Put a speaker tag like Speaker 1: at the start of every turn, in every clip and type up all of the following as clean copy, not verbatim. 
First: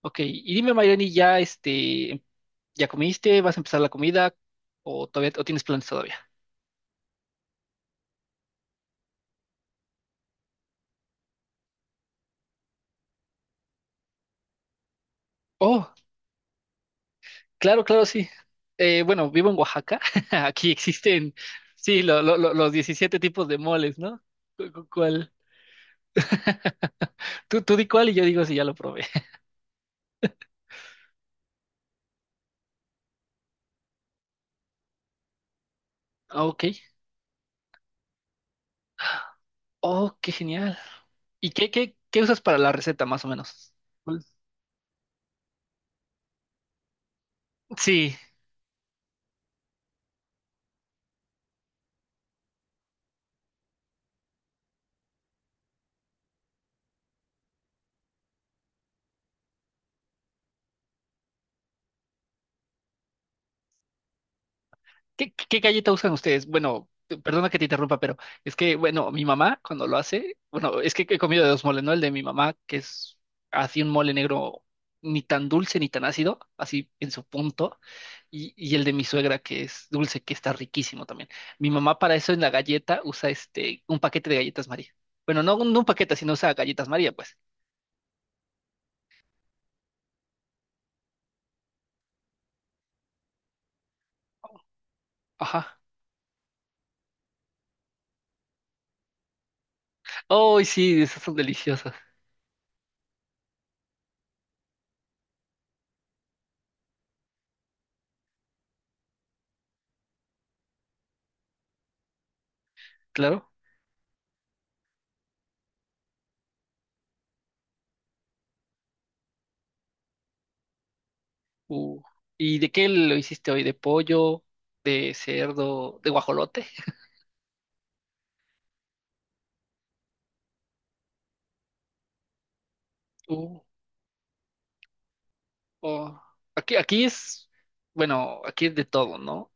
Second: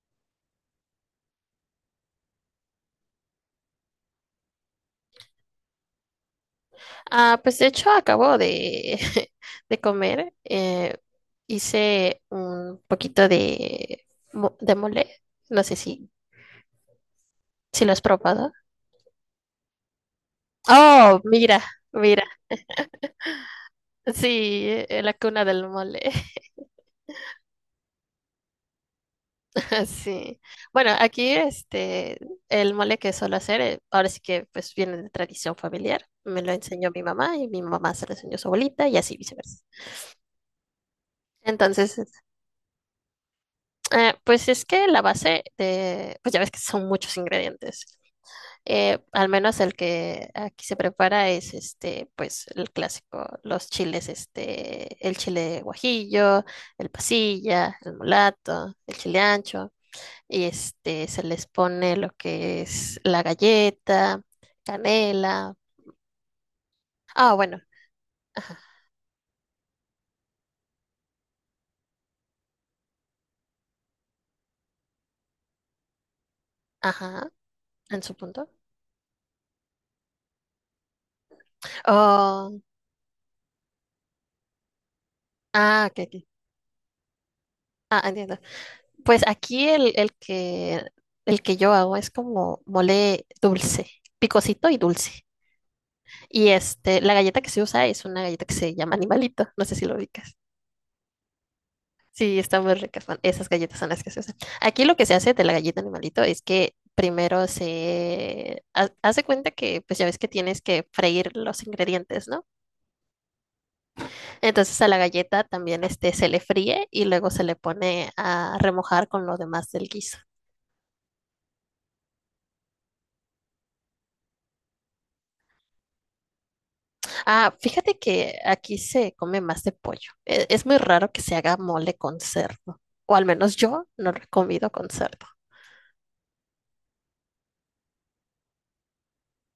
Speaker 1: Ok, y dime, Mayrani, ¿ ya comiste? ¿Vas a empezar la comida? ¿O todavía o tienes planes todavía?
Speaker 2: Ah, pues de hecho acabo de, de comer. Hice un poquito de, de mole. No sé
Speaker 1: Oh,
Speaker 2: si,
Speaker 1: claro,
Speaker 2: si lo has
Speaker 1: claro, sí.
Speaker 2: probado.
Speaker 1: Bueno, vivo en Oaxaca. Aquí
Speaker 2: Oh,
Speaker 1: existen,
Speaker 2: mira,
Speaker 1: sí,
Speaker 2: mira.
Speaker 1: los 17 tipos de moles, ¿no?
Speaker 2: Sí, la
Speaker 1: ¿Cuál?
Speaker 2: cuna del mole.
Speaker 1: Tú di cuál y yo digo si ya lo probé.
Speaker 2: Sí. Bueno, aquí este, el mole que suelo hacer, ahora sí que pues viene de tradición familiar. Me
Speaker 1: Ah,
Speaker 2: lo
Speaker 1: Ok.
Speaker 2: enseñó mi mamá y mi mamá se lo enseñó a su abuelita y así viceversa.
Speaker 1: Oh, qué genial. ¿Y
Speaker 2: Entonces,
Speaker 1: qué usas para la receta, más o menos? ¿Cuál?
Speaker 2: pues es que la base de, pues ya ves que son muchos ingredientes.
Speaker 1: Sí.
Speaker 2: Al menos el que aquí se prepara es este, pues el clásico, los chiles, este, el chile guajillo, el pasilla, el mulato, el chile ancho, y este se les pone lo que es la galleta, canela.
Speaker 1: Qué galleta usan ustedes? Bueno,
Speaker 2: Ah,
Speaker 1: perdona que
Speaker 2: bueno,
Speaker 1: te interrumpa, pero es
Speaker 2: ajá,
Speaker 1: que, bueno, mi mamá cuando lo hace, bueno, es que he comido de dos moles, ¿no? El de mi mamá, que es así un mole negro ni tan dulce ni tan ácido, así en su
Speaker 2: ajá,
Speaker 1: punto,
Speaker 2: en su punto.
Speaker 1: y el de mi suegra, que es dulce, que está riquísimo también. Mi mamá para eso en la
Speaker 2: Oh,
Speaker 1: galleta usa este, un paquete de galletas María. Bueno, no, no un
Speaker 2: ah, ok,
Speaker 1: paquete,
Speaker 2: ok.
Speaker 1: sino usa galletas María, pues.
Speaker 2: Ah, entiendo. Pues aquí el que yo hago es como mole dulce, picosito y dulce.
Speaker 1: Ajá.
Speaker 2: Y este, la galleta que se usa es una galleta que se llama animalito. No sé si lo ubicas.
Speaker 1: Oh, sí, esas son deliciosas,
Speaker 2: Sí, están muy ricas. Esas galletas son las que se usan. Aquí lo que se hace de la galleta animalito es que primero se hace cuenta que, pues ya ves que tienes que freír los ingredientes, ¿no?
Speaker 1: claro.
Speaker 2: Entonces a la galleta también este, se le fríe y luego se le pone a remojar con lo demás del guiso.
Speaker 1: Uh, ¿Y de qué lo hiciste hoy? ¿De pollo? ¿De cerdo? ¿De guajolote?
Speaker 2: Ah, fíjate que aquí se come más de pollo. Es muy raro que se haga mole con cerdo. O al menos
Speaker 1: Uh,
Speaker 2: yo no lo he comido con cerdo.
Speaker 1: oh. Aquí es, bueno, aquí es de todo, ¿no?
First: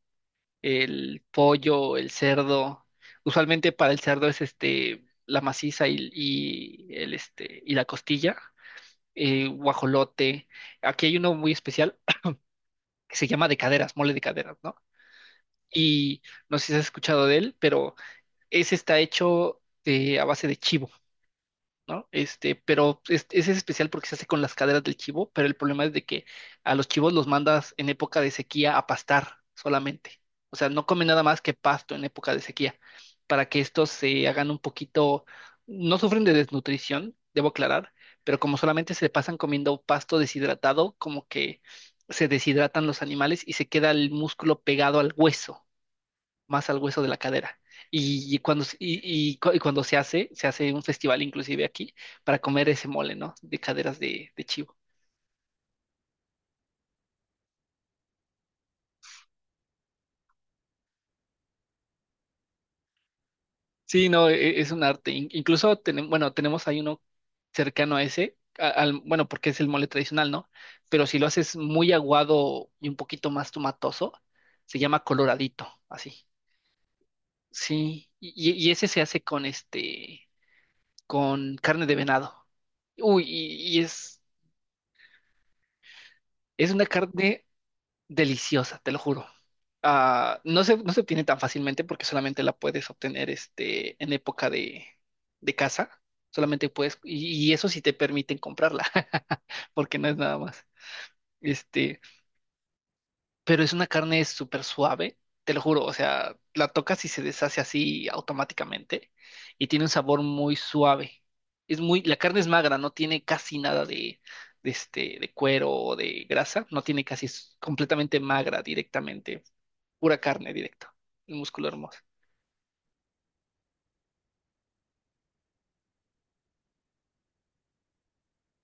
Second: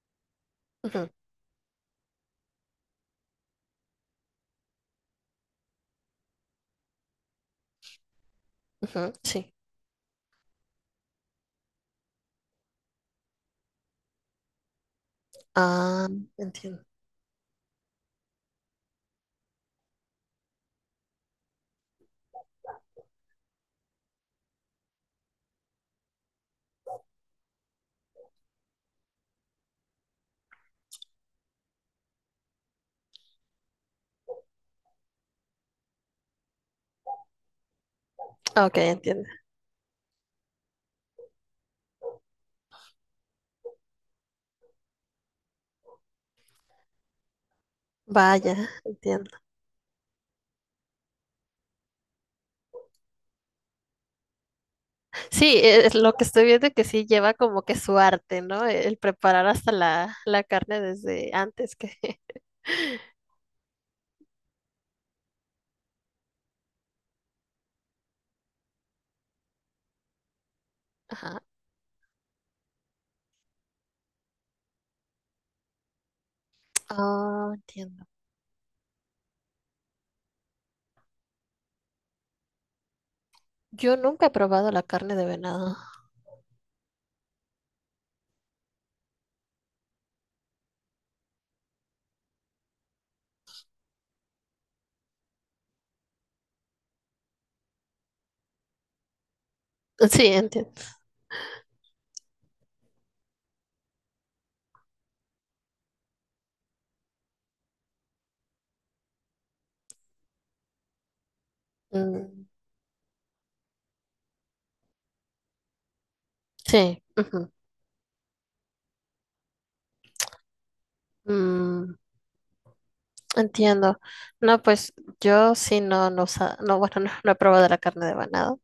Speaker 2: Ujú.
Speaker 1: El pollo, el cerdo. Usualmente para el cerdo es este, la maciza y el este, y la costilla.
Speaker 2: Ujú, sí.
Speaker 1: Guajolote. Aquí hay uno muy especial que se llama de caderas, mole de caderas, ¿no?
Speaker 2: Ah,
Speaker 1: Y no sé si has
Speaker 2: entiendo.
Speaker 1: escuchado de él, pero ese está hecho de, a base de chivo. ¿No? Este, pero es, ese es especial porque se hace con las caderas del chivo, pero el problema es de que a los chivos los mandas en época de sequía a pastar solamente. O sea, no comen nada más que pasto en época de sequía, para que estos se hagan un poquito, no sufren de desnutrición, debo aclarar, pero como
Speaker 2: Ok,
Speaker 1: solamente se
Speaker 2: entiendo.
Speaker 1: pasan comiendo pasto deshidratado, como que se deshidratan los animales y se queda el músculo pegado al hueso más al hueso de la cadera. Y
Speaker 2: Vaya,
Speaker 1: cuando,
Speaker 2: entiendo.
Speaker 1: cuando se hace un festival inclusive aquí para comer ese mole, ¿no? De caderas de chivo.
Speaker 2: Sí, es lo que estoy viendo que sí lleva como que su arte, ¿no? El preparar hasta la carne desde antes que...
Speaker 1: Sí, no, es un arte. Incluso tenemos, bueno, tenemos ahí uno cercano a ese, al, bueno, porque es el mole tradicional, ¿no? Pero si lo
Speaker 2: Ajá.
Speaker 1: haces muy aguado y un poquito más tomatoso, se llama coloradito, así.
Speaker 2: Ah, entiendo.
Speaker 1: Sí, y, y ese se hace con este, con carne de venado. Uy, y
Speaker 2: Yo nunca he probado la carne de venado.
Speaker 1: es una carne deliciosa, te lo juro. Ah, no se obtiene tan fácilmente porque solamente la puedes obtener este, en época de caza. Solamente puedes, y eso sí te permiten comprarla, porque no es
Speaker 2: Sí,
Speaker 1: nada más.
Speaker 2: entiendo.
Speaker 1: Este, pero es una carne súper suave, te lo juro. O sea, la tocas y se deshace así automáticamente. Y tiene un sabor muy suave. Es muy, la carne
Speaker 2: Mm,
Speaker 1: es magra, no tiene casi nada de, de este, de cuero o de grasa, no
Speaker 2: sí.
Speaker 1: tiene casi,
Speaker 2: Ujú.
Speaker 1: es completamente magra directamente pura carne directo, el músculo
Speaker 2: Mm,
Speaker 1: hermoso.
Speaker 2: Entiendo. No, pues yo sí no, no, no, bueno, no, no he probado la carne de venado.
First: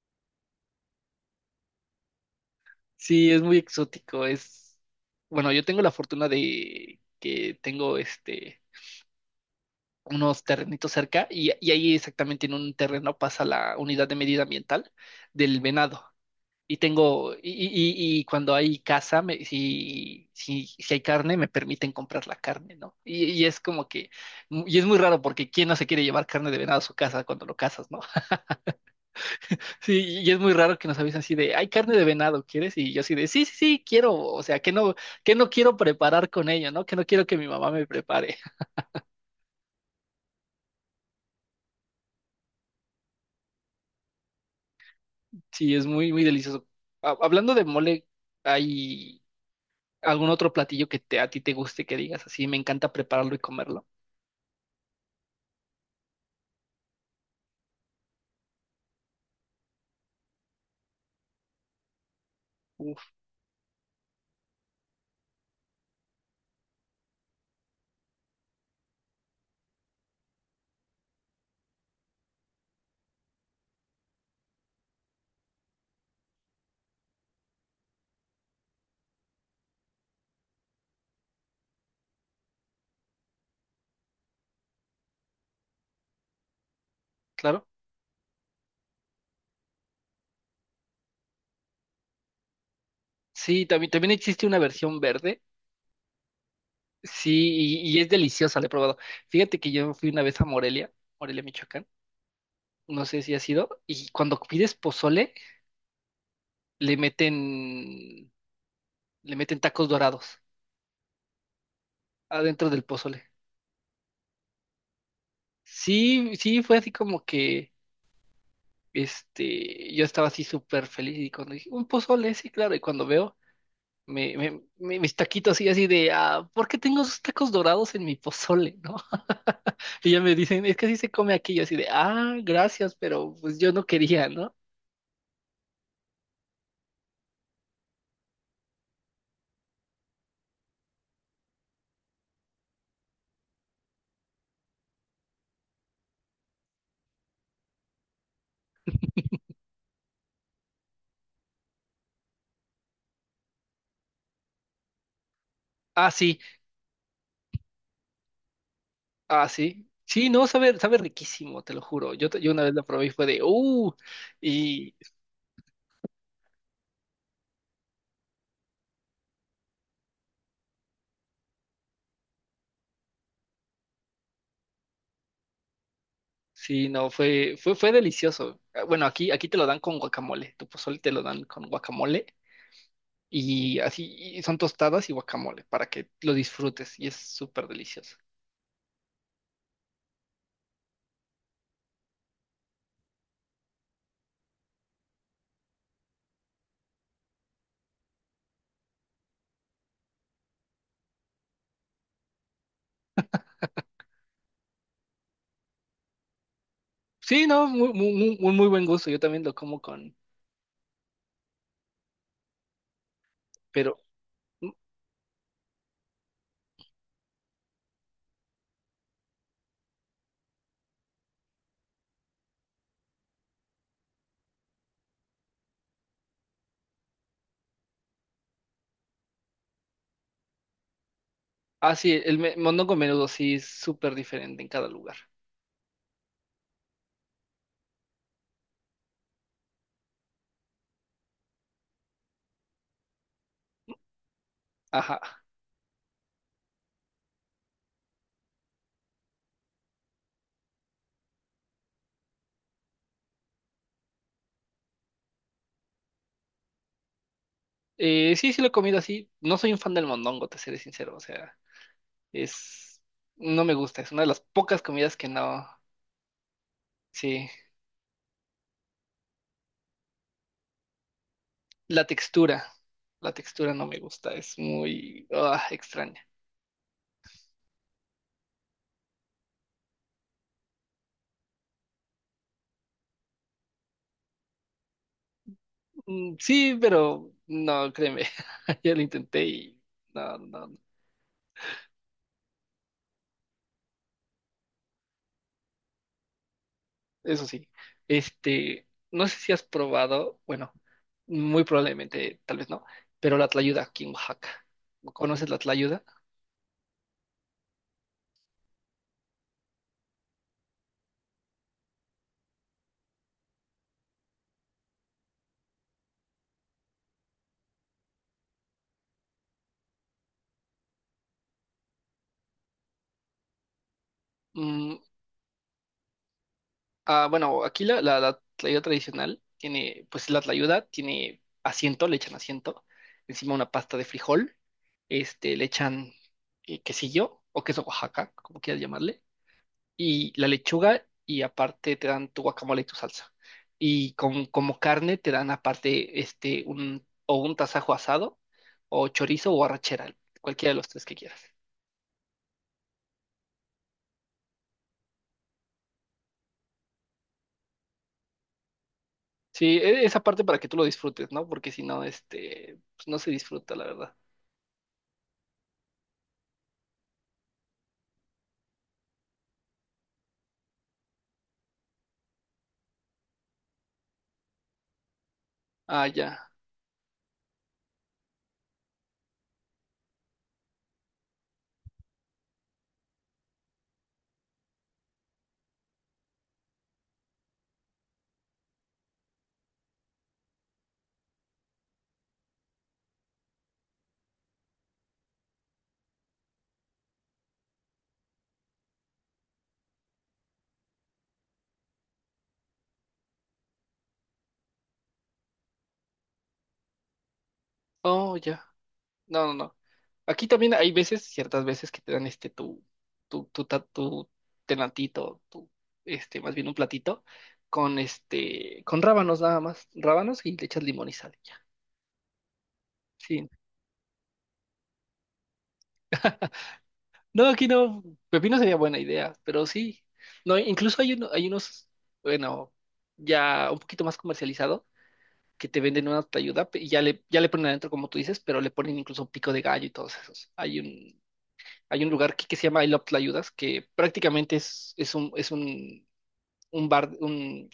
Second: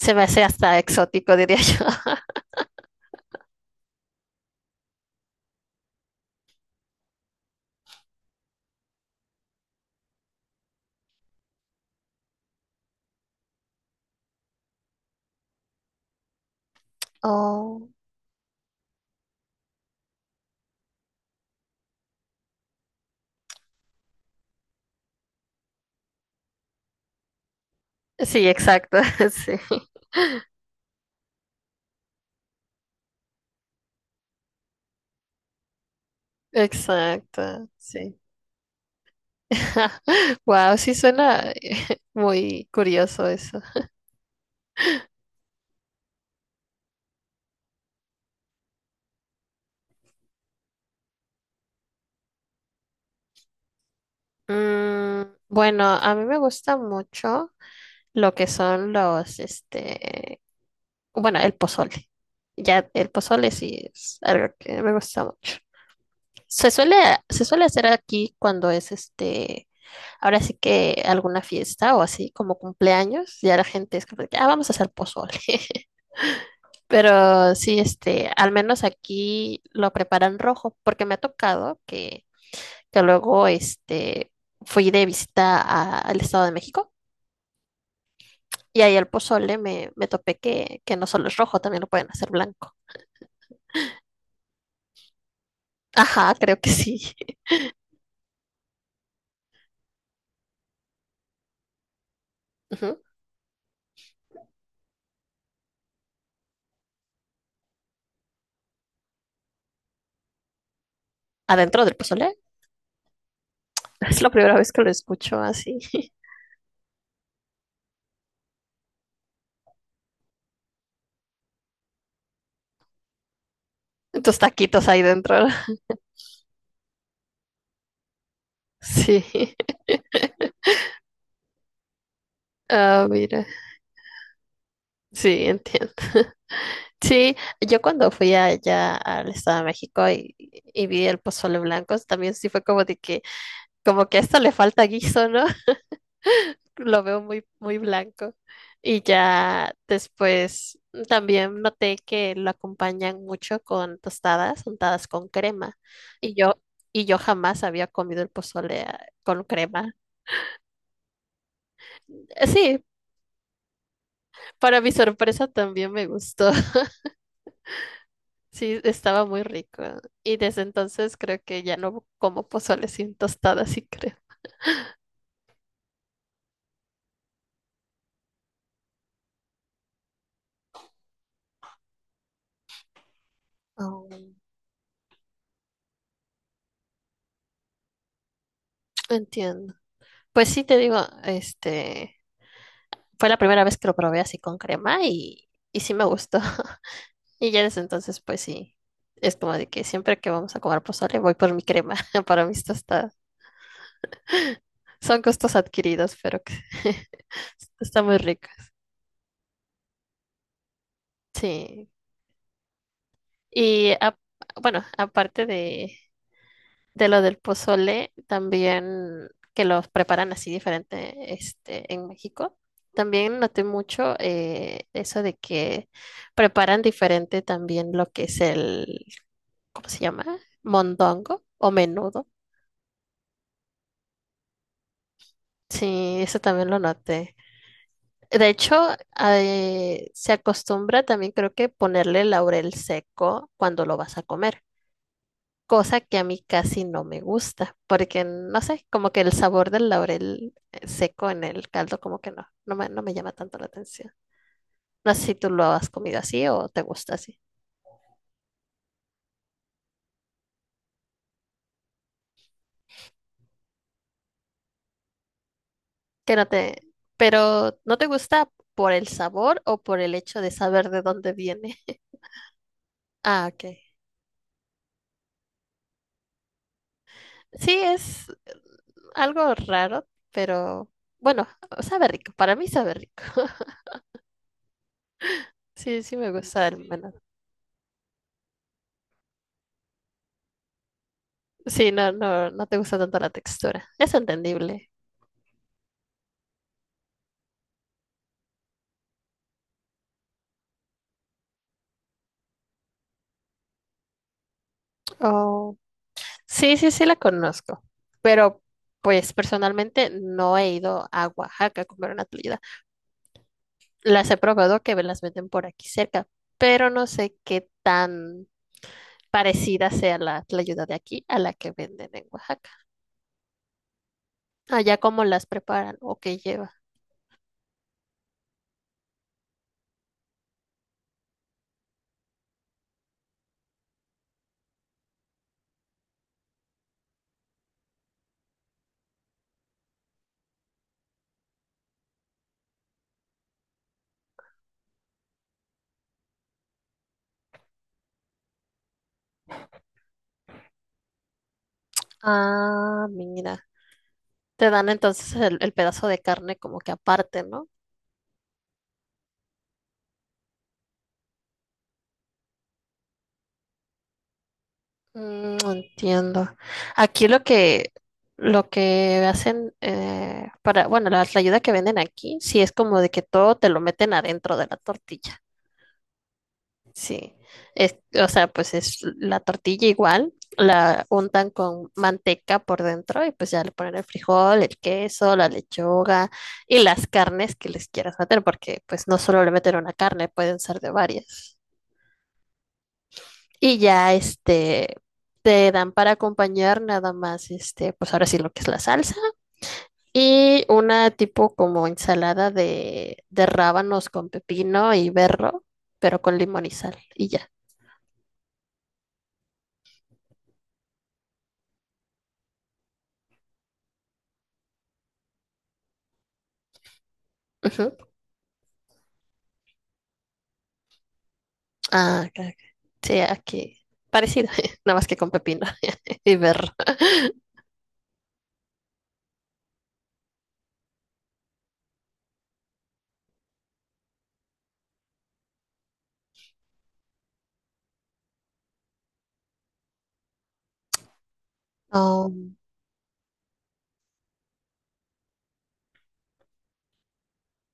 Speaker 2: Se me hace hasta exótico, diría yo.
Speaker 1: Sí, es muy exótico, es... Bueno, yo tengo la fortuna de que tengo este, unos terrenitos cerca y ahí exactamente en un terreno pasa la unidad de medida ambiental del venado. Y tengo,
Speaker 2: Oh.
Speaker 1: y cuando hay caza, si, si hay carne, me permiten comprar la carne, ¿no? Y es como que, y es muy raro porque ¿quién no se quiere llevar carne de venado a su casa cuando lo cazas, ¿no?
Speaker 2: Sí, exacto, sí,
Speaker 1: Sí, y es muy raro que nos avisen así de, hay carne de venado, ¿quieres? Y yo así de, sí, sí, sí, quiero, o sea, que no quiero preparar con ello, ¿no? Que no quiero que mi
Speaker 2: exacto,
Speaker 1: mamá me
Speaker 2: sí.
Speaker 1: prepare.
Speaker 2: Wow, sí suena muy curioso eso.
Speaker 1: Sí, es muy, muy delicioso. Hablando de mole, ¿hay algún otro platillo que te, a ti te guste que digas así? Me encanta prepararlo y comerlo.
Speaker 2: Mm, bueno, a mí me gusta mucho lo que son los, este, bueno, el pozole. Ya
Speaker 1: Uf,
Speaker 2: el pozole sí es algo que me gusta mucho. Se suele, se suele hacer aquí cuando es este, ahora sí que alguna fiesta o así como cumpleaños, ya la gente es como de que, ah, vamos a hacer pozole. Pero sí, este, al menos aquí lo preparan rojo, porque me ha tocado que luego este, fui de visita al Estado de México
Speaker 1: claro.
Speaker 2: y ahí al pozole me topé que no solo es rojo, también lo pueden hacer blanco.
Speaker 1: Sí, también, también existe una versión verde.
Speaker 2: Ajá, creo que sí.
Speaker 1: Sí, y es deliciosa, la he probado. Fíjate que yo fui una vez a Morelia, Morelia, Michoacán.
Speaker 2: Ujú.
Speaker 1: No sé si ha sido. Y cuando pides pozole, le meten le meten tacos dorados
Speaker 2: Adentro del pozole.
Speaker 1: adentro del pozole.
Speaker 2: Es la primera vez que lo escucho así.
Speaker 1: Sí, sí, fue así como que, este, yo estaba así súper feliz y cuando dije, un pozole, sí, claro, y cuando veo, me,
Speaker 2: Tus taquitos ahí
Speaker 1: mis
Speaker 2: dentro.
Speaker 1: taquitos así, así de, ah, ¿por qué tengo esos tacos dorados en mi pozole, no?
Speaker 2: Sí.
Speaker 1: Y ya me dicen, es que así se come aquí, yo así de, ah, gracias,
Speaker 2: Ah,
Speaker 1: pero
Speaker 2: mira.
Speaker 1: pues yo no quería, ¿no?
Speaker 2: Sí, entiendo. Sí, yo cuando fui allá al Estado de México y vi el pozole blanco, también sí fue como de que, como que a esto le falta guiso, ¿no? Lo veo muy, muy blanco. Y ya después también noté que lo acompañan mucho con tostadas, untadas con crema.
Speaker 1: Ah,
Speaker 2: Y
Speaker 1: sí,
Speaker 2: yo, y yo jamás había comido el pozole con
Speaker 1: ah, sí.
Speaker 2: crema.
Speaker 1: Sí, no, sabe, sabe riquísimo, te lo juro. Yo, yo una vez
Speaker 2: Sí,
Speaker 1: lo probé y fue de, uh.
Speaker 2: para mi sorpresa también me gustó. Sí, estaba muy rico. Y desde entonces creo que ya no como pozole sin tostada, sí creo.
Speaker 1: Sí, no, fue, fue, fue delicioso. Ah, bueno, aquí, aquí te lo dan con guacamole, tu pozole te lo dan con guacamole y así
Speaker 2: Oh,
Speaker 1: y son tostadas y guacamole para que lo disfrutes y es súper delicioso.
Speaker 2: entiendo. Pues sí, te digo, este, fue la primera vez que lo probé así con crema y sí me gustó. Y ya desde entonces, pues sí, es como de que siempre que vamos a comer pozole voy por mi crema para mis tostadas. Son costos adquiridos, pero que
Speaker 1: Sí, no, muy,
Speaker 2: está
Speaker 1: muy,
Speaker 2: muy
Speaker 1: muy,
Speaker 2: rico.
Speaker 1: muy muy buen gusto, yo también lo como con,
Speaker 2: Sí. Y
Speaker 1: pero,
Speaker 2: a-
Speaker 1: mm,
Speaker 2: bueno, aparte de, lo del pozole, también que los preparan así diferente este, en México. También noté mucho eso de que preparan diferente también lo que es el, ¿cómo se llama? Mondongo o
Speaker 1: ah, sí,
Speaker 2: menudo.
Speaker 1: el mondongo menudo sí es súper diferente en cada lugar.
Speaker 2: Sí, eso también lo noté. De hecho, se acostumbra también creo que ponerle laurel seco cuando lo vas a comer.
Speaker 1: Ajá.
Speaker 2: Cosa que a mí casi no me gusta, porque no sé, como que el sabor del laurel seco en el caldo, como que no, no me llama tanto la atención. No sé si tú lo has comido así o te gusta así.
Speaker 1: Sí, sí lo he comido así, no soy un fan del mondongo, te seré sincero, o sea, es, no me gusta, es una de las pocas comidas que no,
Speaker 2: Que no te,
Speaker 1: sí.
Speaker 2: pero no te gusta por el sabor o por el hecho de saber de dónde viene.
Speaker 1: La textura, la
Speaker 2: Ah, ok.
Speaker 1: textura no me gusta, es muy extraña.
Speaker 2: Sí, es algo raro, pero bueno, sabe rico. Para mí sabe rico. Sí, sí me
Speaker 1: Mm,
Speaker 2: gusta
Speaker 1: sí,
Speaker 2: el menú.
Speaker 1: pero no, créeme, ya lo intenté y no, no, no.
Speaker 2: Sí, no, no, no te gusta tanto la textura. Es entendible.
Speaker 1: Eso sí. Este, no sé si has probado, bueno, muy probablemente, tal vez no, pero la tlayuda aquí en Oaxaca. ¿Conoces la
Speaker 2: Oh.
Speaker 1: tlayuda?
Speaker 2: Sí, sí, sí la conozco, pero pues personalmente no he ido a Oaxaca a comer una tlayuda. Las he probado que me las venden por aquí cerca, pero no sé qué tan parecida sea la tlayuda de aquí a la que venden en Oaxaca. Allá
Speaker 1: Mm.
Speaker 2: cómo las preparan o qué lleva.
Speaker 1: Ah, bueno, aquí la, la, la tlayuda tradicional tiene, pues la tlayuda tiene asiento, le echan asiento, encima una pasta de frijol, este, le echan quesillo o queso Oaxaca, como quieras llamarle, y la lechuga y aparte te dan tu guacamole y tu salsa. Y con, como carne te dan aparte este, un, o un tasajo asado o chorizo o arrachera, cualquiera de los tres que quieras.
Speaker 2: Ah, mira. Te dan entonces el pedazo de carne como que aparte, ¿no?
Speaker 1: Sí, esa parte para que tú lo disfrutes, ¿no? Porque si no, este, pues no se disfruta, la verdad.
Speaker 2: Entiendo. Aquí lo que hacen para, bueno, la ayuda que venden aquí, sí es como de que todo te lo meten adentro de la tortilla.
Speaker 1: Ah, ya.
Speaker 2: Sí. Es, o sea, pues es la tortilla igual, la untan con manteca por dentro y pues ya le ponen el frijol, el queso, la lechuga y las carnes que les quieras meter, porque pues no solo le meten una carne, pueden ser de varias. Y ya este te dan para acompañar nada más este, pues ahora sí lo que es la salsa y una tipo como ensalada de rábanos con pepino y berro, pero con limón y sal y ya.
Speaker 1: Oh, ya. No, no, no. Aquí también hay veces, ciertas veces que te dan este tu, tu, tu, tu tenantito, tu, este, más bien un platito con
Speaker 2: Ujú.
Speaker 1: este, con rábanos nada más, rábanos y le echas limón y sal, ya.
Speaker 2: Ah, ok, ok. Sí,
Speaker 1: Sí.
Speaker 2: aquí parecido, nada más que con pepino y berro.
Speaker 1: No, aquí no, pepino sería buena idea, pero sí. No, incluso hay uno, hay unos, bueno, ya un poquito más comercializado que te venden una tlayuda y ya le ponen adentro como tú dices, pero le ponen incluso pico de gallo y todos esos. Hay un lugar que
Speaker 2: Um,
Speaker 1: se llama I Love Tlayudas, que prácticamente es un bar, un,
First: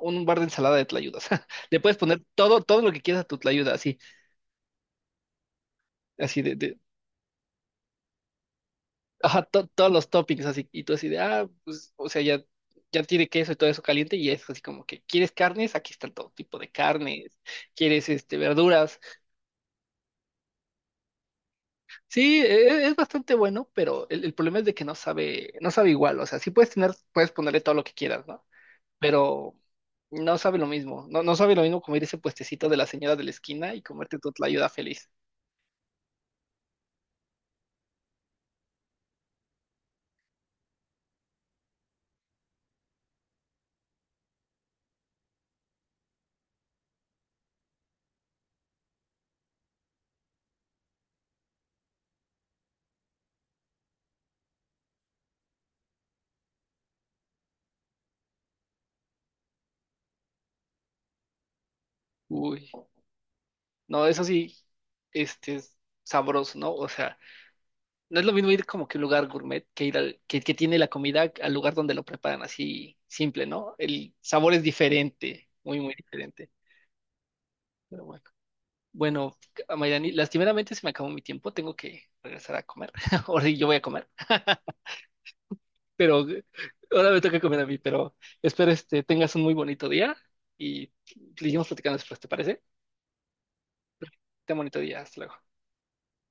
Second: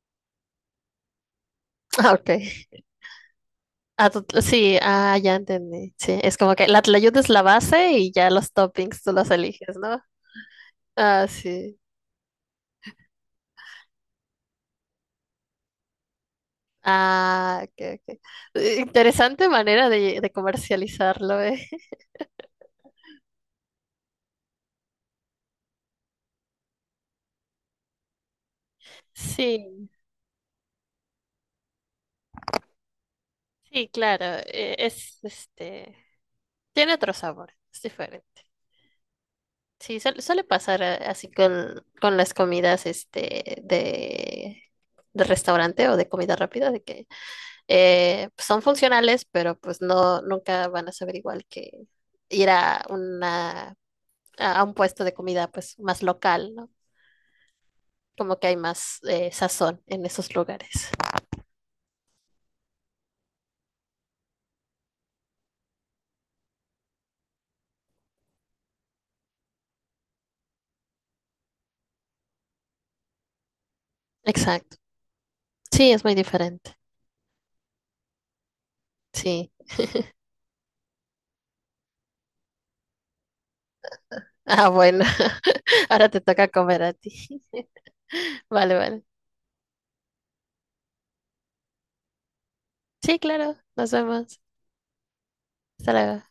Speaker 1: un bar de ensalada de tlayudas. Le puedes
Speaker 2: ah,
Speaker 1: poner
Speaker 2: ok.
Speaker 1: todo, todo lo que quieras a tu tlayuda, así,
Speaker 2: Ah, sí, ah, ya entendí. Sí, es
Speaker 1: así de,
Speaker 2: como que la tlayuda es la base y ya los toppings tú los
Speaker 1: ajá,
Speaker 2: eliges,
Speaker 1: todos
Speaker 2: ¿no?
Speaker 1: los toppings, así, y tú así de,
Speaker 2: Ah,
Speaker 1: ah,
Speaker 2: sí.
Speaker 1: pues, o sea, ya, ya tiene queso y todo eso caliente, y es así como que, ¿quieres carnes? Aquí están todo tipo de carnes,
Speaker 2: Ah,
Speaker 1: ¿quieres, este, verduras?
Speaker 2: interesante manera de comercializarlo, ¿eh?
Speaker 1: Sí, es, bastante bueno, pero el problema es de que no sabe, no sabe igual, o sea, sí puedes tener, puedes ponerle todo lo que quieras, ¿no? Pero
Speaker 2: Sí,
Speaker 1: no sabe lo mismo. No, no sabe lo mismo comer ese puestecito de la señora de la esquina y
Speaker 2: sí,
Speaker 1: comerte
Speaker 2: claro.
Speaker 1: tu tlayuda feliz.
Speaker 2: Es, este, tiene otro sabor, es diferente. Sí, suele pasar así con las comidas, este, de restaurante o de comida rápida, de que son funcionales, pero pues no, nunca van a saber igual que ir a una, a un puesto de comida, pues, más local, ¿no? Como que hay más sazón en esos lugares.
Speaker 1: Uy, no, eso sí, este es sabroso, ¿no? O sea, no es lo mismo ir como que a un lugar gourmet que ir al, que tiene la comida al lugar donde lo preparan así simple, ¿no? El sabor es
Speaker 2: Exacto.
Speaker 1: diferente, muy,
Speaker 2: Sí,
Speaker 1: muy
Speaker 2: es muy
Speaker 1: diferente.
Speaker 2: diferente.
Speaker 1: Pero bueno. Bueno,
Speaker 2: Sí.
Speaker 1: Mayrani, lastimeramente se me acabó mi tiempo, tengo que regresar a comer. Ahora sí, yo voy a comer.
Speaker 2: Ah, bueno. Ahora te
Speaker 1: Pero
Speaker 2: toca comer a
Speaker 1: ahora me toca
Speaker 2: ti.
Speaker 1: comer a mí, pero espero
Speaker 2: Vale,
Speaker 1: este,
Speaker 2: vale.
Speaker 1: tengas un muy bonito día y seguimos platicando después, ¿te parece?
Speaker 2: Sí, claro. Nos vemos.
Speaker 1: Ten bonito día, hasta luego.
Speaker 2: Hasta luego.